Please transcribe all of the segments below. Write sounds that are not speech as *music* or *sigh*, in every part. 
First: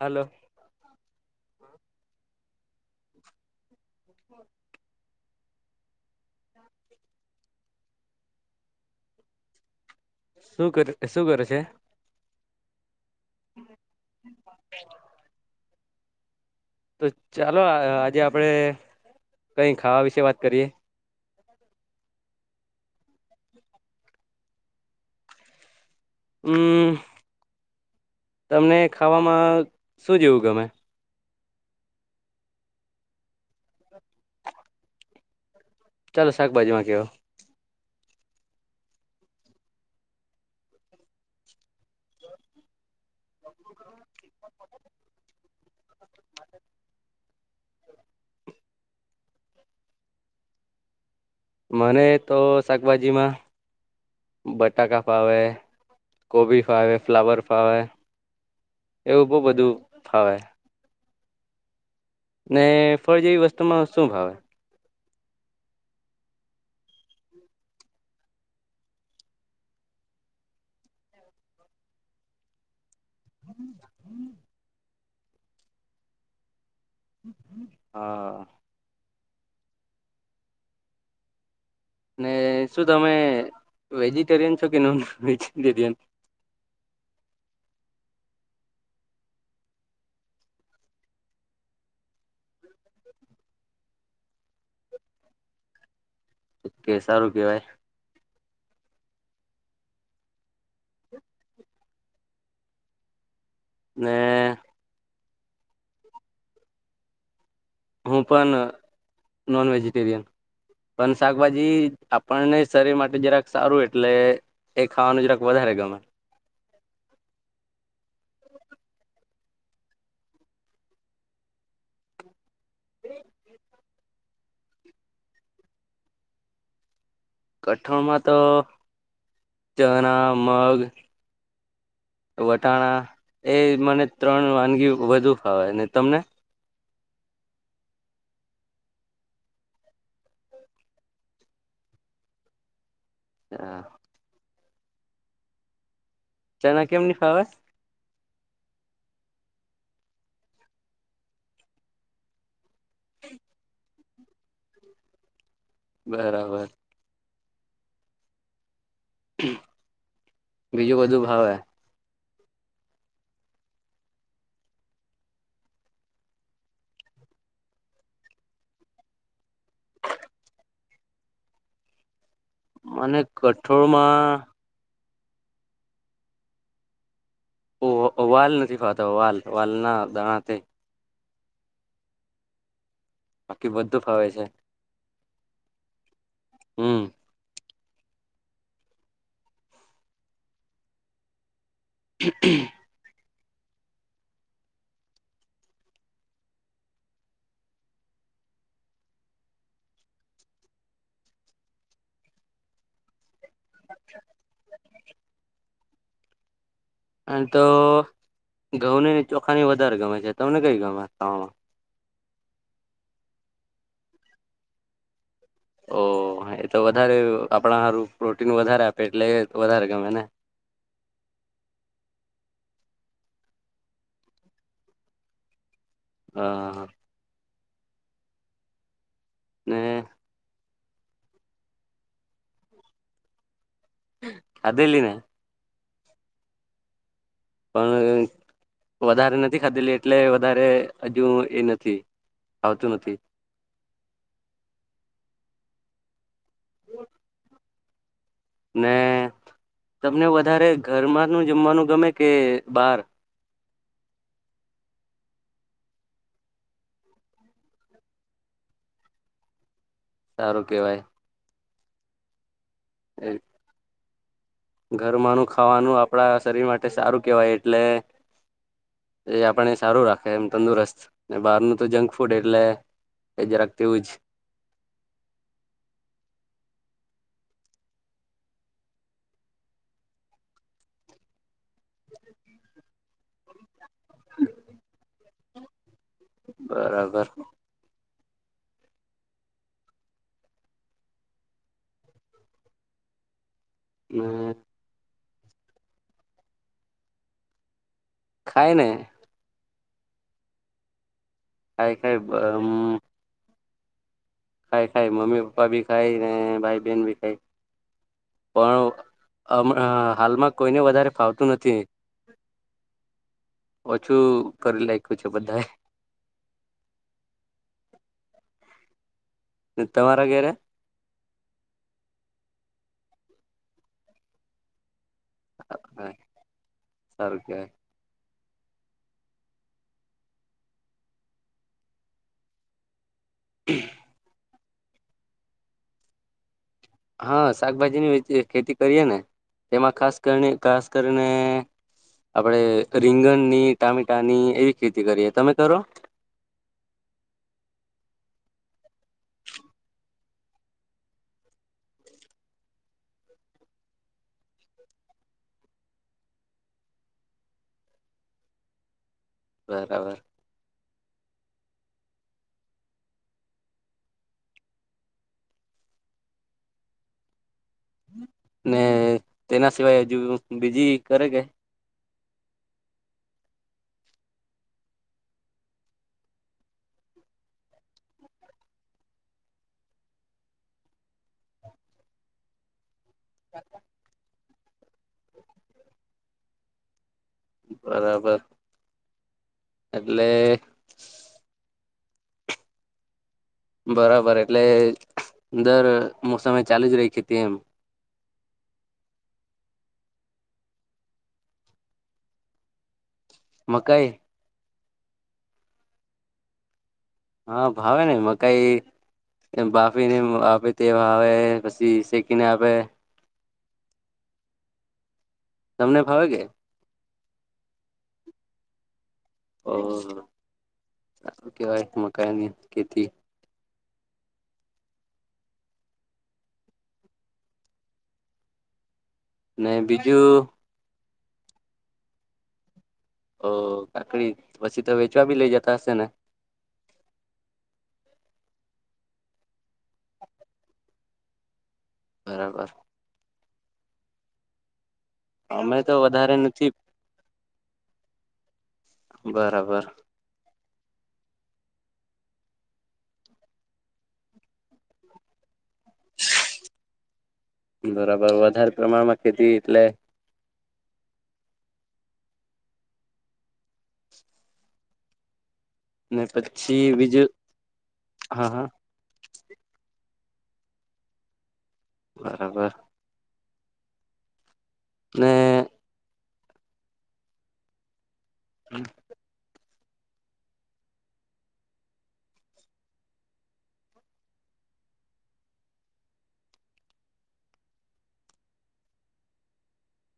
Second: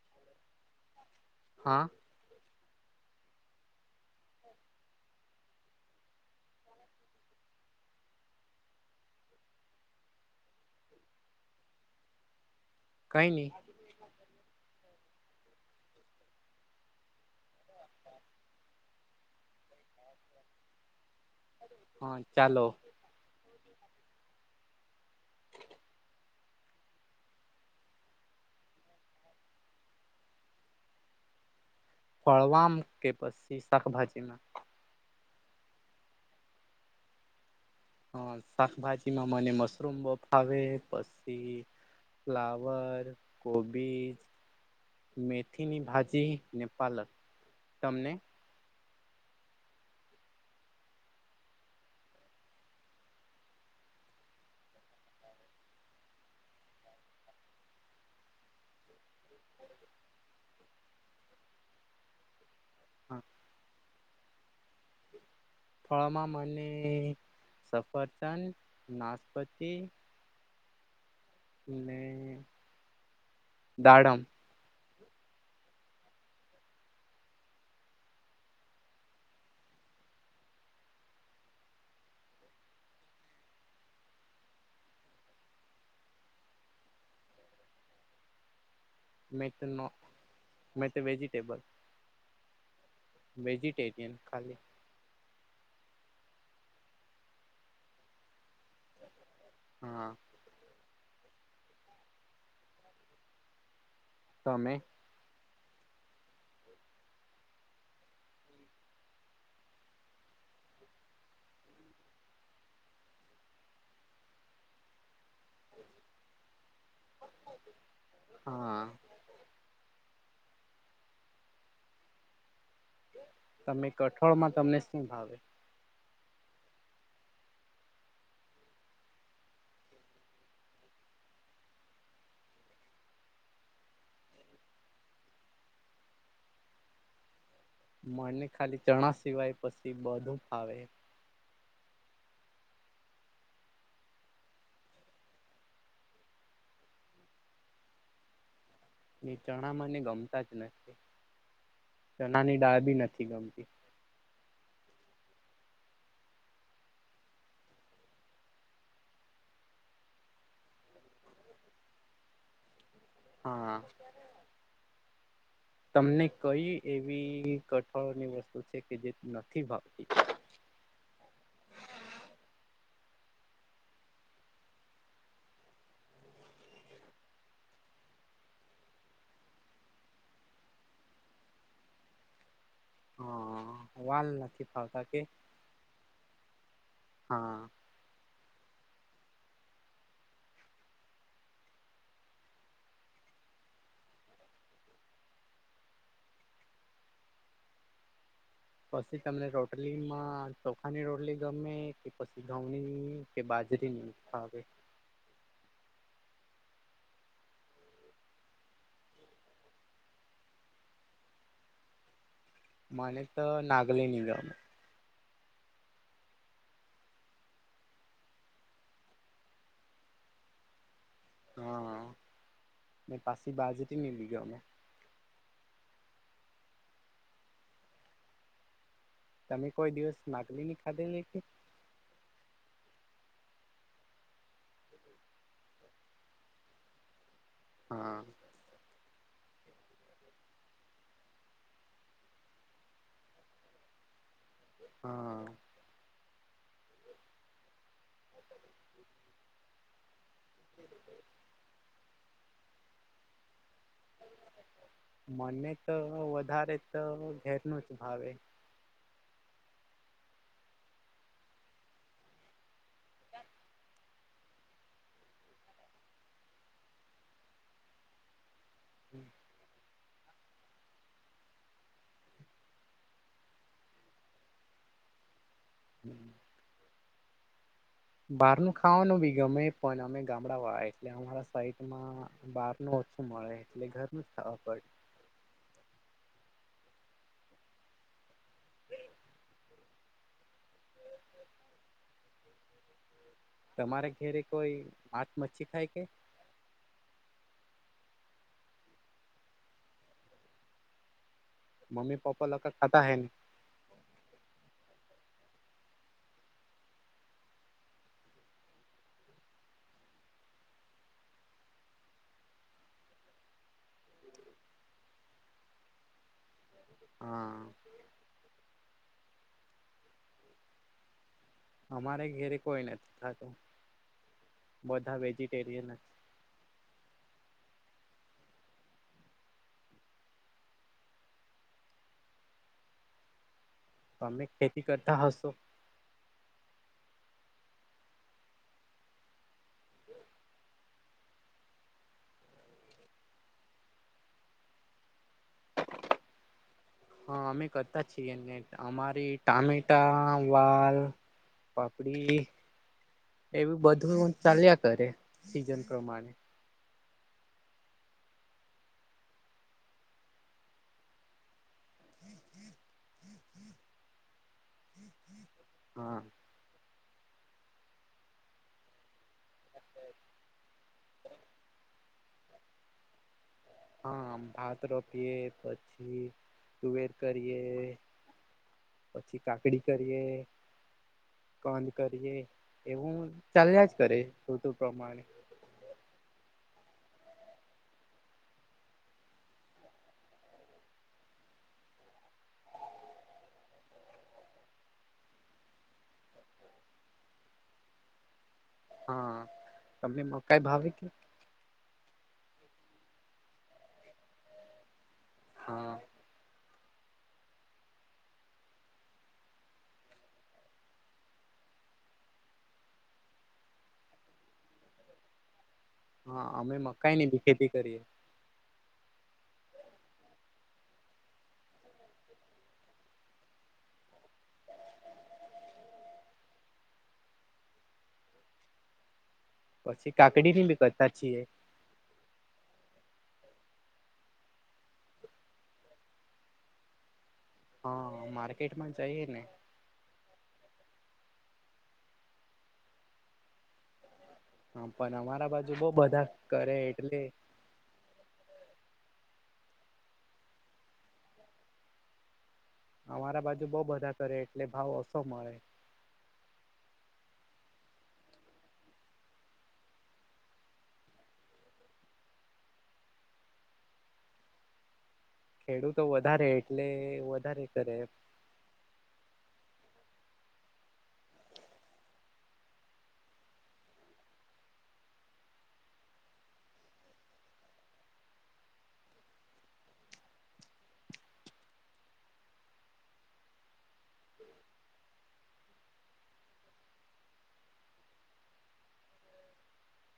હાલો. હા. *inaudible* શું કર શું કરે છે? કઈ નહી. *inaudible* તો ચાલો આજે આપડે કઈ ખાવા વિશે વાત કરીએ. હા ચાલો હમ તમને ખાવામાં શું જેવું ગમે? ફળવામ કે પછી શાકભાજીમાં? ચાલો શાકભાજી માં કેવો. *unintelligible* શાકભાજીમાં મને મશરૂમ બફાવે પછી ફ્લાવર કોબીજ મેથીની ભાજી ને પાલક તમને. મને તો શાકભાજીમાં બટાકા ફાવે કોબી ફાવે ફ્લાવર ફાવે એવું બહુ બધું ફાવે. ને હા ફળ જેવી વસ્તુમાં? શું ભાવે? *unintelligible* મને *unintelligible* નાશપતિ ને. દાડમ *unintelligible* હા. શું તમે વેજીટેરિયન છો કે નોન વેગ્ટેરિયન? *unintelligible* મે વેજીટેબલ વેજિટેરિયન ખાલી. ઓકે સારું કેવાય. હા. ને તમે હું પણ નોન વેજીિટેરિયન, પણ શાકભાજી આપણને શરીર માટે જરાક સારું એટલે એ ખાવાનું જરાક વધારે ગમે. હા. તમે કઠોળમાં તમને શું ભાવે? કઠોણમાં તો, ચણા મગ, વટાણા એ મને ત્રણ વાનગી વધુ ખાવાય ને તમને? મને ખાલી ચણા સિવાય પછી બધું ફાવે. હા. ચના કેમ ની ફાવે? એ ચણા મને ગમતા જ નથી, ચણાની ડળ બી નથી ગમતી. બરાબર. બીજું બધું ભાવે હા. તમને કઈ એવી કઠળોની વસ્તુ છે, કે જે નથી ભાવતી? મને કઠોળમાં વાલ નથી ખાતા વાલ વાલના દાણા તે. બાકી બધું ફાવે વાલ છે નથી ફાવતા કે? હમ હા. *unintelligible* પછી તમને રોટલીમાં ચોખાની રોટલી ગમે કે પછી ઘઉંની કે બાજરીની ખાવે? અને તો ઘઉં નને ચોખાની વધારે ગમે છે, તમને કઈ ગમે ખાવામાં? મને તો નાગલેની ગમે. ઓ એ તો વધારે આપણા સારું પ્રોટીન વધારે આપે એટલે વધારે ગમે ને. હા મે *unintelligible* બારજથીની *unintelligible* હા. તમે ને કોઈ દિવસ *unintelligible* *unintelligible* *unintelligible* પણ હા વધારે નથી. ખાધેલી એટલે વધારે હજુ એ નથી આવતું નથી. હા. ને તમને વધારે ઘર માં નું જમવાનું ગમે કે બાર? મને તો વધારે તો ઘેરનું જ ભાવે. સારું કેવાય. એ ઘરમાંનું ખાવાનું આપણા શરીર માટે સારું કેહેવાય એટલે એ આપણને સારું રાખ એમ તંદુરસ્ત બહાર નું તો જંક ફૂડ એટલે એ જરાક તેવુંજ *inaudible* બહાર નું ખાવાનું બી ગમે પણ અમે ગામડાવાળ એટલે અમારા બાર નો મળે એટલે ઘરનું ખવા પડે બરાબર. તમારે ઘેરે કોઈ. આચ મચ્છી ખાય કે. ખાઈને. ખાય ખાય મમ્મી પાપા લોકો ખાતા હ. ખાય ખાય મમ્મી પપ્પા બી ખાય ને ભાઈ બેન બી ખાય પણ હ હાલમાં કોઈને વધારે ફાવતું નથી ઓછું કરી લખ્યું છે બધાએ. હા તમારા ધરે. અમારે ઘેરે કોઈ નથી થતું બધ. વેજીિટેરિયન. સારું કેવાય *inaudible* તમે ખેતી કરતા હશો. હા શાકભાજીની વે ખેતી કરીએ ને તેમાં ખાસ કરીને ખાસ કરીને આપડે રીંગણની ટામેટાની એવી ખેતી કરીએ તમે કરો. હા અમે કરતા છીએને અમારી ટામેટા વાલ પાપડી એવું બધું ચાલ્યા કરે સીઝન પ્રમાણે. બરાબર. હા. ને તેના સિવાય હજુ બીજી કરે કે. હા ભાત રોપીએ પછી તુવેર કરીએ પછી કાકડી કરીએ કંધ કરીએ. એવું ચાલ્યા જ કરે તો તો. પ્રમાણે. બરાબર એટલે. બરાબર એટલે દર મોસમે એ ચાલુ જ રહી ખતી એમ. હા તમને મકાઈ ભાવે કે મકઈ. હા. હા ભાવે ને મકાઈ બાફીને આપે તે ભાવે પછી શેકીને આપે. તમને ભાવે કે. મકઈ ની ભી ખેતી કરીએ. ઓ સારુ કેવાય મકાઈની ખેતી. ને બીજું. સાચીએ. ઓ કાકડી પછી તો વેચવા ભી લઇ જતા હશે ને? હા માર્કેટમાં જઈ ને. બરાબર. હા. પણ અમારા બાજુ અમે બહ તો બધા વધારે નથી કરે એટલે રાબર. અમારા બાજુ બઉ બધા કરે એટલે ભાવ ઓછો મળે. બરાબર વધારે પ્રમાણમાં ખેતી એટલે ખેડુંતો ને વધારે એટલે પછી બીજું વધારે કરે એમ. હા હા બરાબર. ને હમ.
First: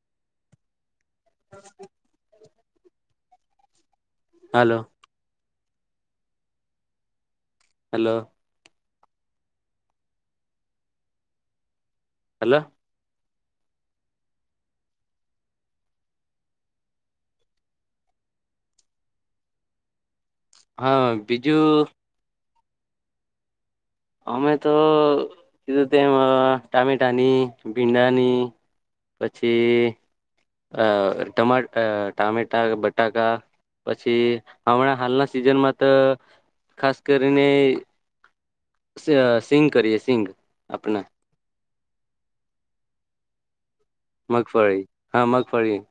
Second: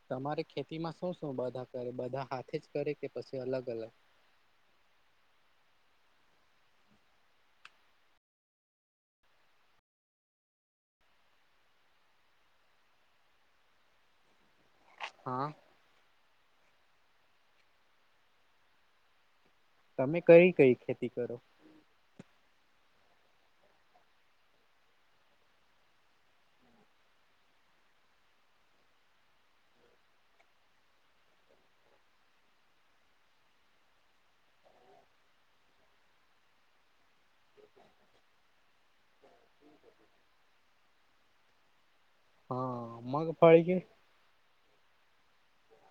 તમારે ખેતીમાં શું શ બધા કરે બધા હાથે જ કરે કે પછી અલગ અલગ? હાલો. હેલો. હલો. હા. તમે કઈ કઈ હા ખેતી કરો બીજું અમે તોધું તેમ ટામેટાની ભીંડાની, પછી અ ટ ટામેટા બટાકા, પછી હમણાં હાલના સિઝનમાં તો, ખાસ કરીને સિઘ કરીએ સિંઘ આપણા. અમાં ક પાળ કે? મગફળી હા મગ ફળી.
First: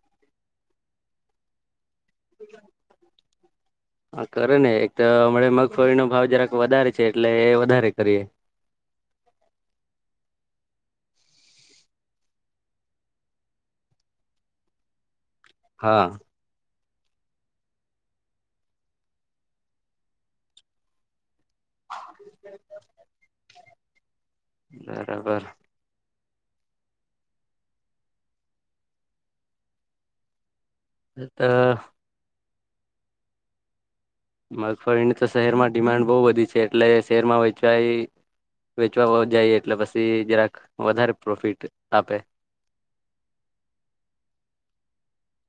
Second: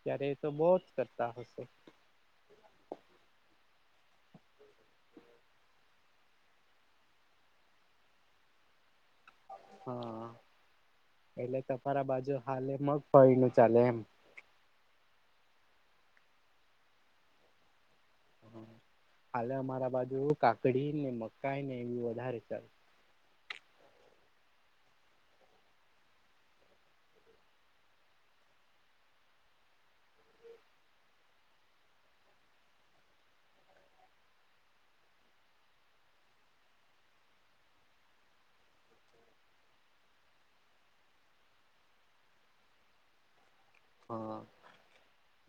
ત્યારે એ તો બહ જ કરતા હશે. હા કરે ને એક તો હણા મગફળીનો ભાવ જરાક વધારે છે એટલે એ વધારે કરીએ. હા, એટલે સફરા બાજુ હાલે મગ ફળી ન ચાલે એમ. હા. હાલે અમારા બાજુ કાકડી મગ કઈ નહી એવી વધારે ચાલે. બરાબર. એ તો મગફળી તો શહેરમાં ડિમાન્ડ બહુ વધી છે એટલે શહેરમાં વેચવા વેચવા જાય એટલે પછી જરાક વધારે પ્રોફિટ આપે. હા,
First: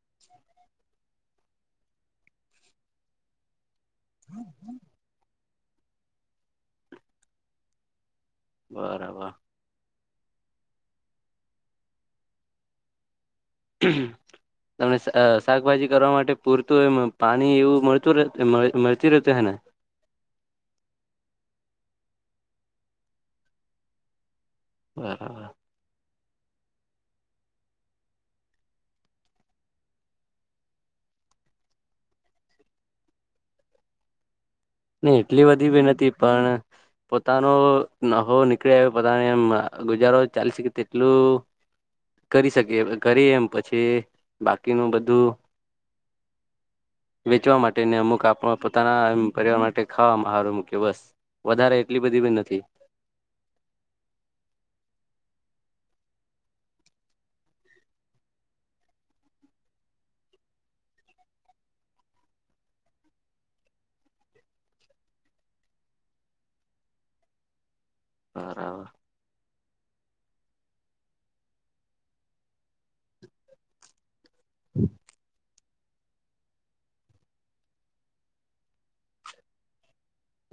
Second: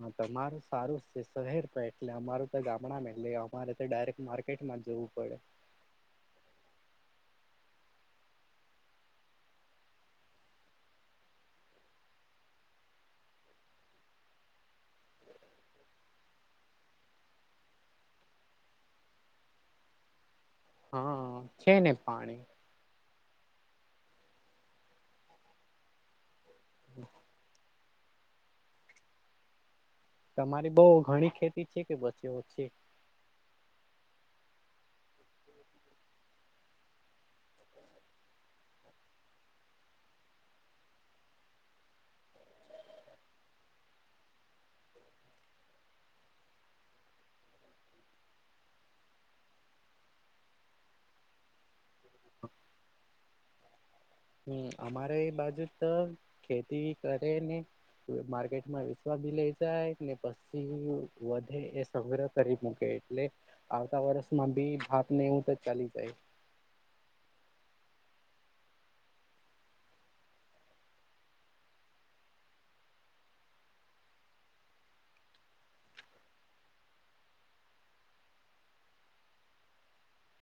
હા તમારું સારું શહેર પ એટલે અમારું તો ગામડામાં એટલે અમારે ડાયરેક્ટ માર્કેટમાં જવું પડે. બરાબર. તમને શાકભાજી કરવા માટે પૂરતું એમ પાણી એવું મળતું મળતી રહેત હેને? *inaudible* હા છે ને પાણી. બરાબર. હમ. તમારી બઉ ઘણી ખેતી છે કે બસ એવ છે. ન એટલી બી ભી નથી પણ પોતાનો નહો નીકળી આવે પોતાને એમ ગુજારો ચાલી શકે તેટલું કરી શકી કરી એમ પછી બાકીનું *unintelligible* બધું વેચવા માટે અમુક આપ પોતાના. પરિવાર માટે ખાવામાં સારું મૂક્યો બસ વધારે એટલી બધી બ નથી. હમ અમારે એ બાજુ તો ખેતી કરે ને માર્કેટમાં વસવા બી લઈ જાય ને પછી વધે એ સગ્રહ કરી મૂકે એટલે આવતા વર્ષમાં બી ભાપ ને એવું તો ચાલી જાય. બરાબર. હમ. તો